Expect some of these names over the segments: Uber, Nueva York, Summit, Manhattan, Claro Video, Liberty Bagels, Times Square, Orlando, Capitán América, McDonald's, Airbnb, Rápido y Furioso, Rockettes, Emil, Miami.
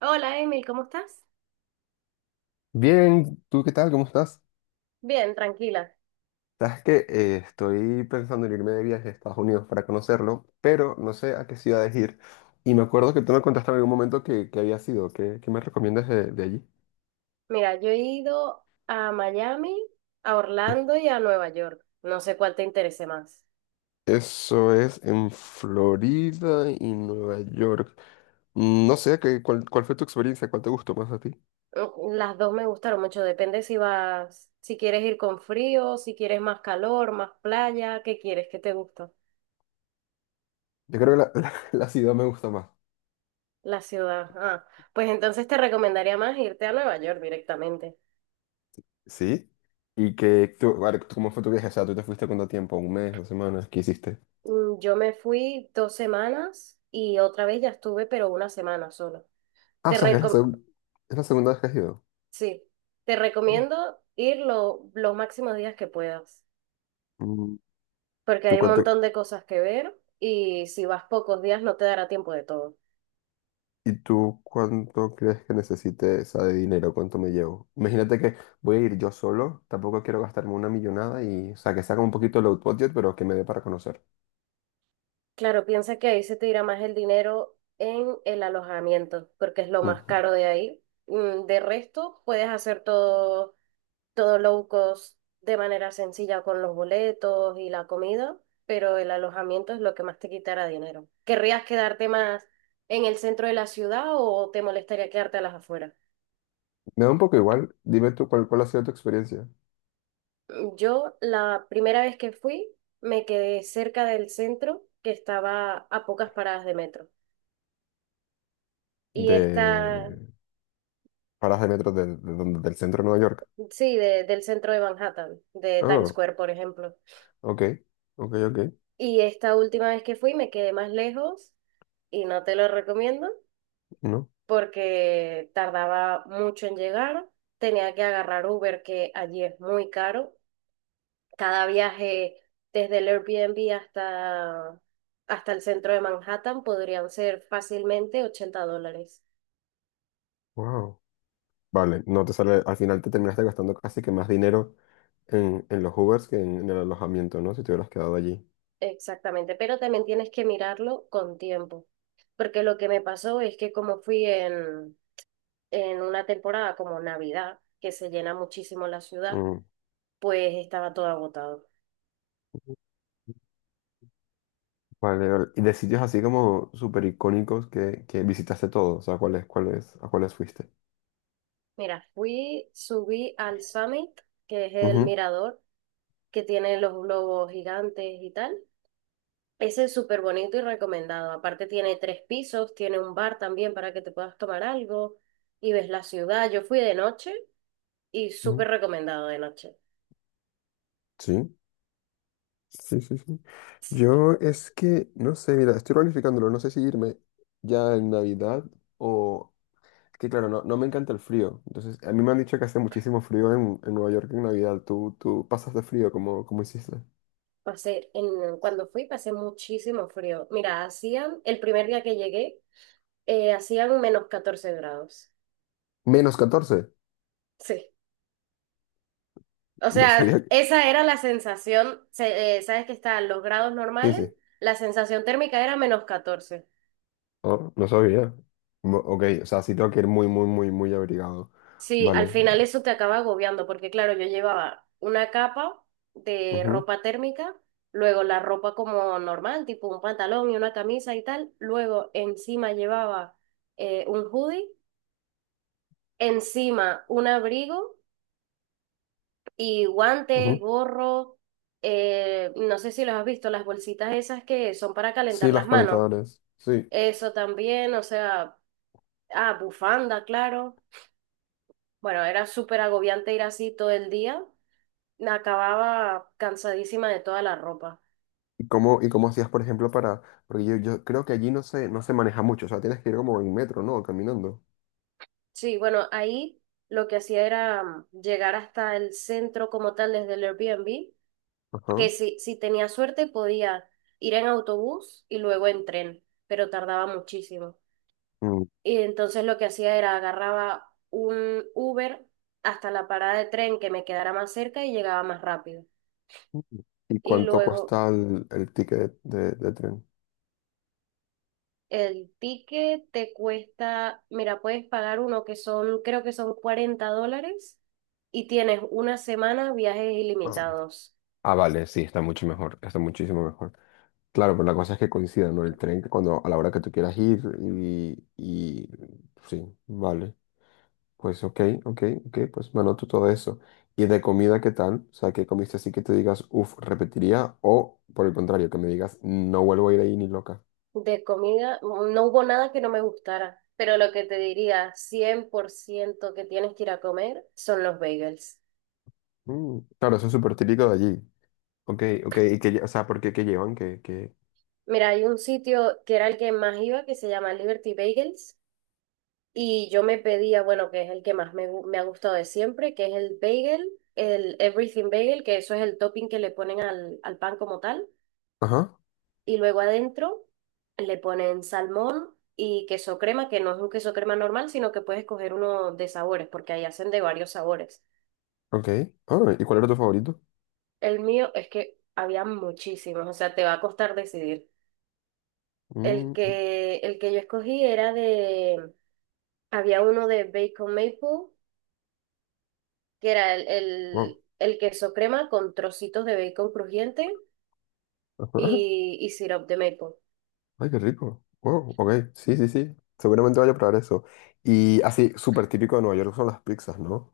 Hola Emil, ¿cómo estás? Bien, ¿tú qué tal? ¿Cómo estás? Bien, tranquila. Sabes que estoy pensando en irme de viaje a Estados Unidos para conocerlo, pero no sé a qué ciudades ir. Y me acuerdo que tú me contaste en algún momento que había sido. ¿Qué me recomiendas de allí? Mira, yo he ido a Miami, a Orlando y a Nueva York. No sé cuál te interese más. Eso es en Florida y Nueva York. No sé, ¿cuál fue tu experiencia? ¿Cuál te gustó más a ti? Las dos me gustaron mucho, depende si vas, si quieres ir con frío, si quieres más calor, más playa. ¿Qué quieres? ¿Qué te gusta? Yo creo que la ciudad me gusta más. La ciudad. Ah, pues entonces te recomendaría más irte a Nueva York directamente. ¿Sí? ¿Y que tú, vale, cómo fue tu viaje? O sea, ¿tú te fuiste cuánto tiempo? ¿Un mes? ¿Dos semanas? ¿Qué hiciste? Yo me fui 2 semanas y otra vez ya estuve, pero una semana solo. Ah, o Te, sea, que es reco- es la segunda vez que has ido. Sí, te recomiendo ir los máximos días que puedas, Mm, porque ¿Tú hay un cuánto, montón de cosas que ver y si vas pocos días no te dará tiempo de todo. y tú cuánto crees que necesite, o sea, de dinero? ¿Cuánto me llevo? Imagínate que voy a ir yo solo, tampoco quiero gastarme una millonada y, o sea, que saca un poquito low budget, pero que me dé para conocer. Claro, piensa que ahí se te irá más el dinero en el alojamiento, porque es lo más Ujú. caro de ahí. De resto, puedes hacer todo, todo low cost de manera sencilla con los boletos y la comida, pero el alojamiento es lo que más te quitará dinero. ¿Querrías quedarte más en el centro de la ciudad o te molestaría quedarte a las afueras? Me da un poco igual. Dime tú cuál ha sido tu experiencia Yo la primera vez que fui me quedé cerca del centro, que estaba a pocas paradas de metro. Y está, de paradas de metro del centro de Nueva York. sí, del centro de Manhattan, de Times Ah, Square, por ejemplo. ok, ok, ok. Y esta última vez que fui me quedé más lejos y no te lo recomiendo No, porque tardaba mucho en llegar. Tenía que agarrar Uber, que allí es muy caro. Cada viaje desde el Airbnb hasta el centro de Manhattan podrían ser fácilmente $80. wow. Vale, no te sale, al final te terminaste gastando casi que más dinero en los Ubers que en el alojamiento, ¿no? Si te hubieras quedado allí. Exactamente, pero también tienes que mirarlo con tiempo, porque lo que me pasó es que como fui en una temporada como Navidad, que se llena muchísimo la ciudad, Mm. pues estaba todo agotado. Vale, vale. Y de sitios así como súper icónicos que visitaste todos, o sea, ¿a cuáles fuiste? Mira, fui, subí al Summit, que es el Ujú, mirador que tiene los globos gigantes y tal. Ese es súper bonito y recomendado. Aparte tiene 3 pisos, tiene un bar también para que te puedas tomar algo y ves la ciudad. Yo fui de noche y ujú. súper recomendado de noche. Sí, sí, sí, sí. Sí. Yo es que, no sé, mira, estoy planificándolo, no sé si irme ya en Navidad o... Es que claro, no, no me encanta el frío. Entonces, a mí me han dicho que hace muchísimo frío en Nueva York en Navidad. ¿Tú pasas de frío como hiciste? Pasé, cuando fui pasé muchísimo frío. Mira, hacían, el primer día que llegué, hacían -14 grados. Menos 14. Sí. O No sea, sabía que... esa era la sensación. Sabes que están los grados Sí, normales, sí. la sensación térmica era -14. Oh, no sabía. Mo- ok, o sea, sí tengo que ir muy abrigado. Sí, al Vale. final eso te acaba agobiando, porque claro, yo llevaba una capa de Ujú, ropa térmica, luego la ropa como normal, tipo un pantalón y una camisa y tal, luego encima llevaba un hoodie, encima un abrigo y guantes, ujú. gorro, no sé si los has visto, las bolsitas esas que son para Sí, calentar las las manos, calentadoras. Sí. eso también. O sea, ah, bufanda, claro. Bueno, era súper agobiante ir así todo el día. Acababa cansadísima de toda la ropa. ¿Y cómo hacías, por ejemplo, para...? Porque yo creo que allí no se maneja mucho. O sea, tienes que ir como en metro, ¿no? Caminando. Sí, bueno, ahí lo que hacía era llegar hasta el centro como tal desde el Airbnb, Ajá. que si tenía suerte podía ir en autobús y luego en tren, pero tardaba muchísimo. Mm. Y entonces lo que hacía era agarraba un Uber hasta la parada de tren que me quedara más cerca y llegaba más rápido. ¿Y Y cuánto luego, cuesta el ticket de tren? el ticket te cuesta, mira, puedes pagar uno que son, creo que son $40 y tienes una semana viajes Ah. ilimitados. Ah, vale, sí, está mucho mejor. Está muchísimo mejor. Claro, pero la cosa es que coincida, ¿no? El tren que cuando, a la hora que tú quieras ir y... Sí, vale. Pues ok, ok, ok, pues me anoto todo eso. ¿Y de comida qué tal? O sea, ¿qué comiste así que te digas, uff, repetiría? O por el contrario, que me digas, no vuelvo a ir ahí ni loca. De comida, no hubo nada que no me gustara, pero lo que te diría 100% que tienes que ir a comer son los bagels. Mm, claro, eso es súper típico de allí. Ok, ok, y que, o sea, ¿por qué qué llevan? Que Mira, hay un sitio que era el que más iba que se llama Liberty Bagels. Y yo me pedía, bueno, que es el que más me ha gustado de siempre, que es el bagel, el everything bagel, que eso es el topping que le ponen al, al pan como tal. ajá, Y luego adentro le ponen salmón y queso crema, que no es un queso crema normal, sino que puedes coger uno de sabores, porque ahí hacen de varios sabores. ok. Ah, ¿y cuál era tu favorito? El mío es que había muchísimos, o sea, te va a costar decidir. El Mm, que, el que yo escogí era había uno de bacon maple que era el, wow. el, el queso crema con trocitos de bacon crujiente Ajá. y syrup de maple. Ay, qué rico. Wow, ok, sí, sí, sí. Seguramente vaya a probar eso. Y así, súper típico de Nueva York son las pizzas, ¿no?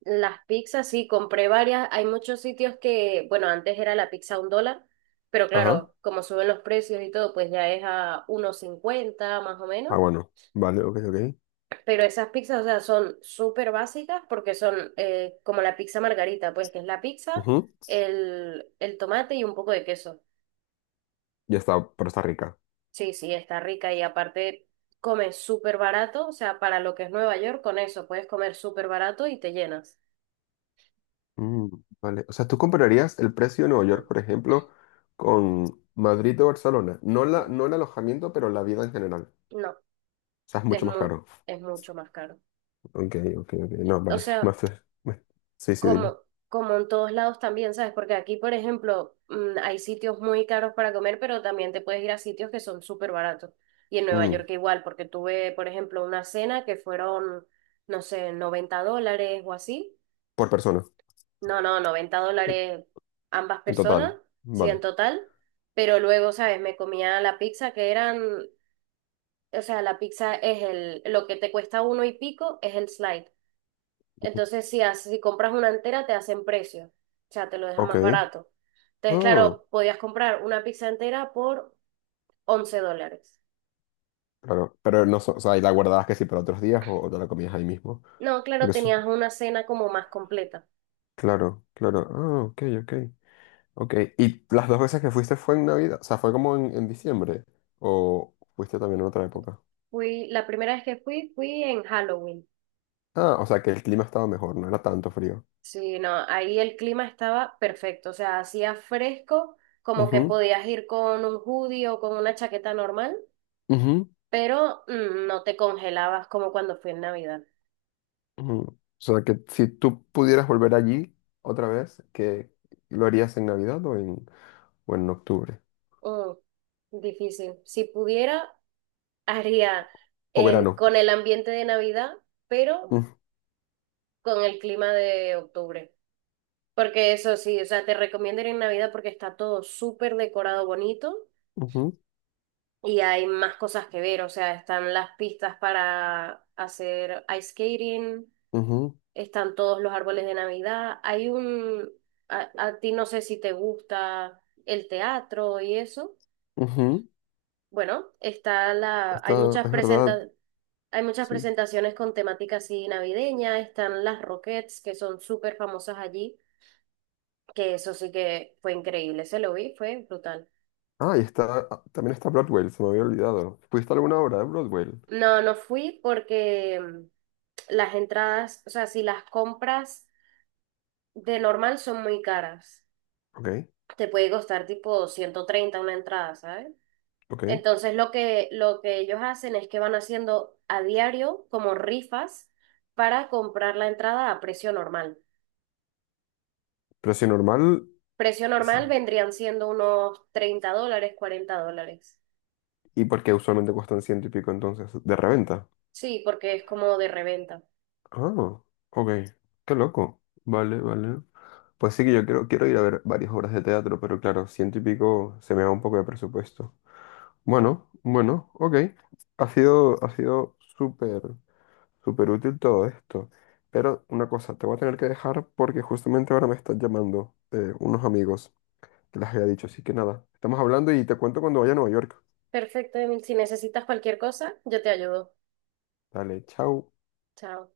Las pizzas, sí, compré varias. Hay muchos sitios que, bueno, antes era la pizza a $1, pero Ajá. claro, como suben los precios y todo, pues ya es a uno cincuenta más o menos. Ah, bueno. Vale, ok, ok. Pero esas pizzas, o sea, son súper básicas porque son como la pizza margarita, pues que es la pizza, Ujú. El tomate y un poco de queso. Ya está, pero está rica. Sí, sí, está rica y aparte comes súper barato, o sea, para lo que es Nueva York, con eso puedes comer súper barato y te llenas. Mm, vale. O sea, tú compararías el precio de Nueva York, por ejemplo, con Madrid o Barcelona. No el alojamiento, pero la vida en general. No, O sea, es es mucho más muy, caro. es mucho más caro. Ok, ok, ok. No, O vale. sea, Más, fe- me- Sí, sí, dime. como, como en todos lados también, ¿sabes? Porque aquí, por ejemplo, hay sitios muy caros para comer, pero también te puedes ir a sitios que son súper baratos. Y en Nueva Mm, York igual, porque tuve, por ejemplo, una cena que fueron, no sé, $90 o así. por persona, No, no, 90 en, dólares ambas en personas, total. sí, en Vale. total. Pero luego, ¿sabes? Me comía la pizza que eran, o sea, la pizza es el, lo que te cuesta uno y pico es el slide. Entonces, si, si compras una entera, te hacen precio. O sea, te lo deja Ok. más barato. Entonces, Ah, claro, podías comprar una pizza entera por $11. claro. Pero no, so- o sea, ¿y la guardabas que sí para otros días o te la comías ahí mismo? No, claro, Porque eso, tenías una cena como más completa. claro, claro. Ah, ok, ok. Ok, ¿y las dos veces que fuiste fue en Navidad? O sea, ¿fue como en diciembre? ¿O fuiste también en otra época? Fui, la primera vez que fui, fui en Halloween. Ah, o sea, que el clima estaba mejor, no era tanto frío. Sí, no, ahí el clima estaba perfecto, o sea, hacía fresco, como que Ujú, podías ir con un hoodie o con una chaqueta normal, ujú, pero no te congelabas como cuando fui en Navidad. ujú. O sea, que si tú pudieras volver allí otra vez, ¿qué lo harías en Navidad o en octubre? Mm, difícil. Si pudiera, haría O verano. con el ambiente de Navidad, pero Mm, con el clima de octubre. Porque eso sí, o sea, te recomiendo ir en Navidad porque está todo súper decorado bonito. ujú, Y hay más cosas que ver, o sea, están las pistas para hacer ice skating, ujú, están todos los árboles de Navidad, hay un... A, a ti no sé si te gusta el teatro y eso. ujú. Bueno, está la... Hay Está, muchas es verdad, presenta- hay muchas sí. presentaciones con temática así navideña, están las Rockettes, que son súper famosas allí, que eso sí que fue increíble, se lo vi, fue brutal. Ah, y está, ah, también está Broadway, se me había olvidado. ¿Fuiste a alguna obra de Broadway? No, no fui porque las entradas, o sea, si las compras... de normal son muy caras. Ok, Te puede costar tipo 130 una entrada, ¿sabes? ok. Entonces lo que ellos hacen es que van haciendo a diario como rifas para comprar la entrada a precio normal. Pero si normal... Precio normal sí. vendrían siendo unos $30, $40. ¿Y por qué usualmente cuestan ciento y pico entonces? ¿De reventa? Sí, porque es como de reventa. Ah, ok. Qué loco. Vale, vale. Pues sí que quiero ir a ver varias obras de teatro, pero claro, ciento y pico se me va un poco de presupuesto. Bueno, bueno, ok. Ha sido súper, súper útil todo esto. Pero una cosa, te voy a tener que dejar porque justamente ahora me están llamando unos amigos que les había dicho. Así que nada, estamos hablando y te cuento cuando vaya a Nueva York. Perfecto, Emil. Si necesitas cualquier cosa, yo te ayudo. Dale, chao. Chao.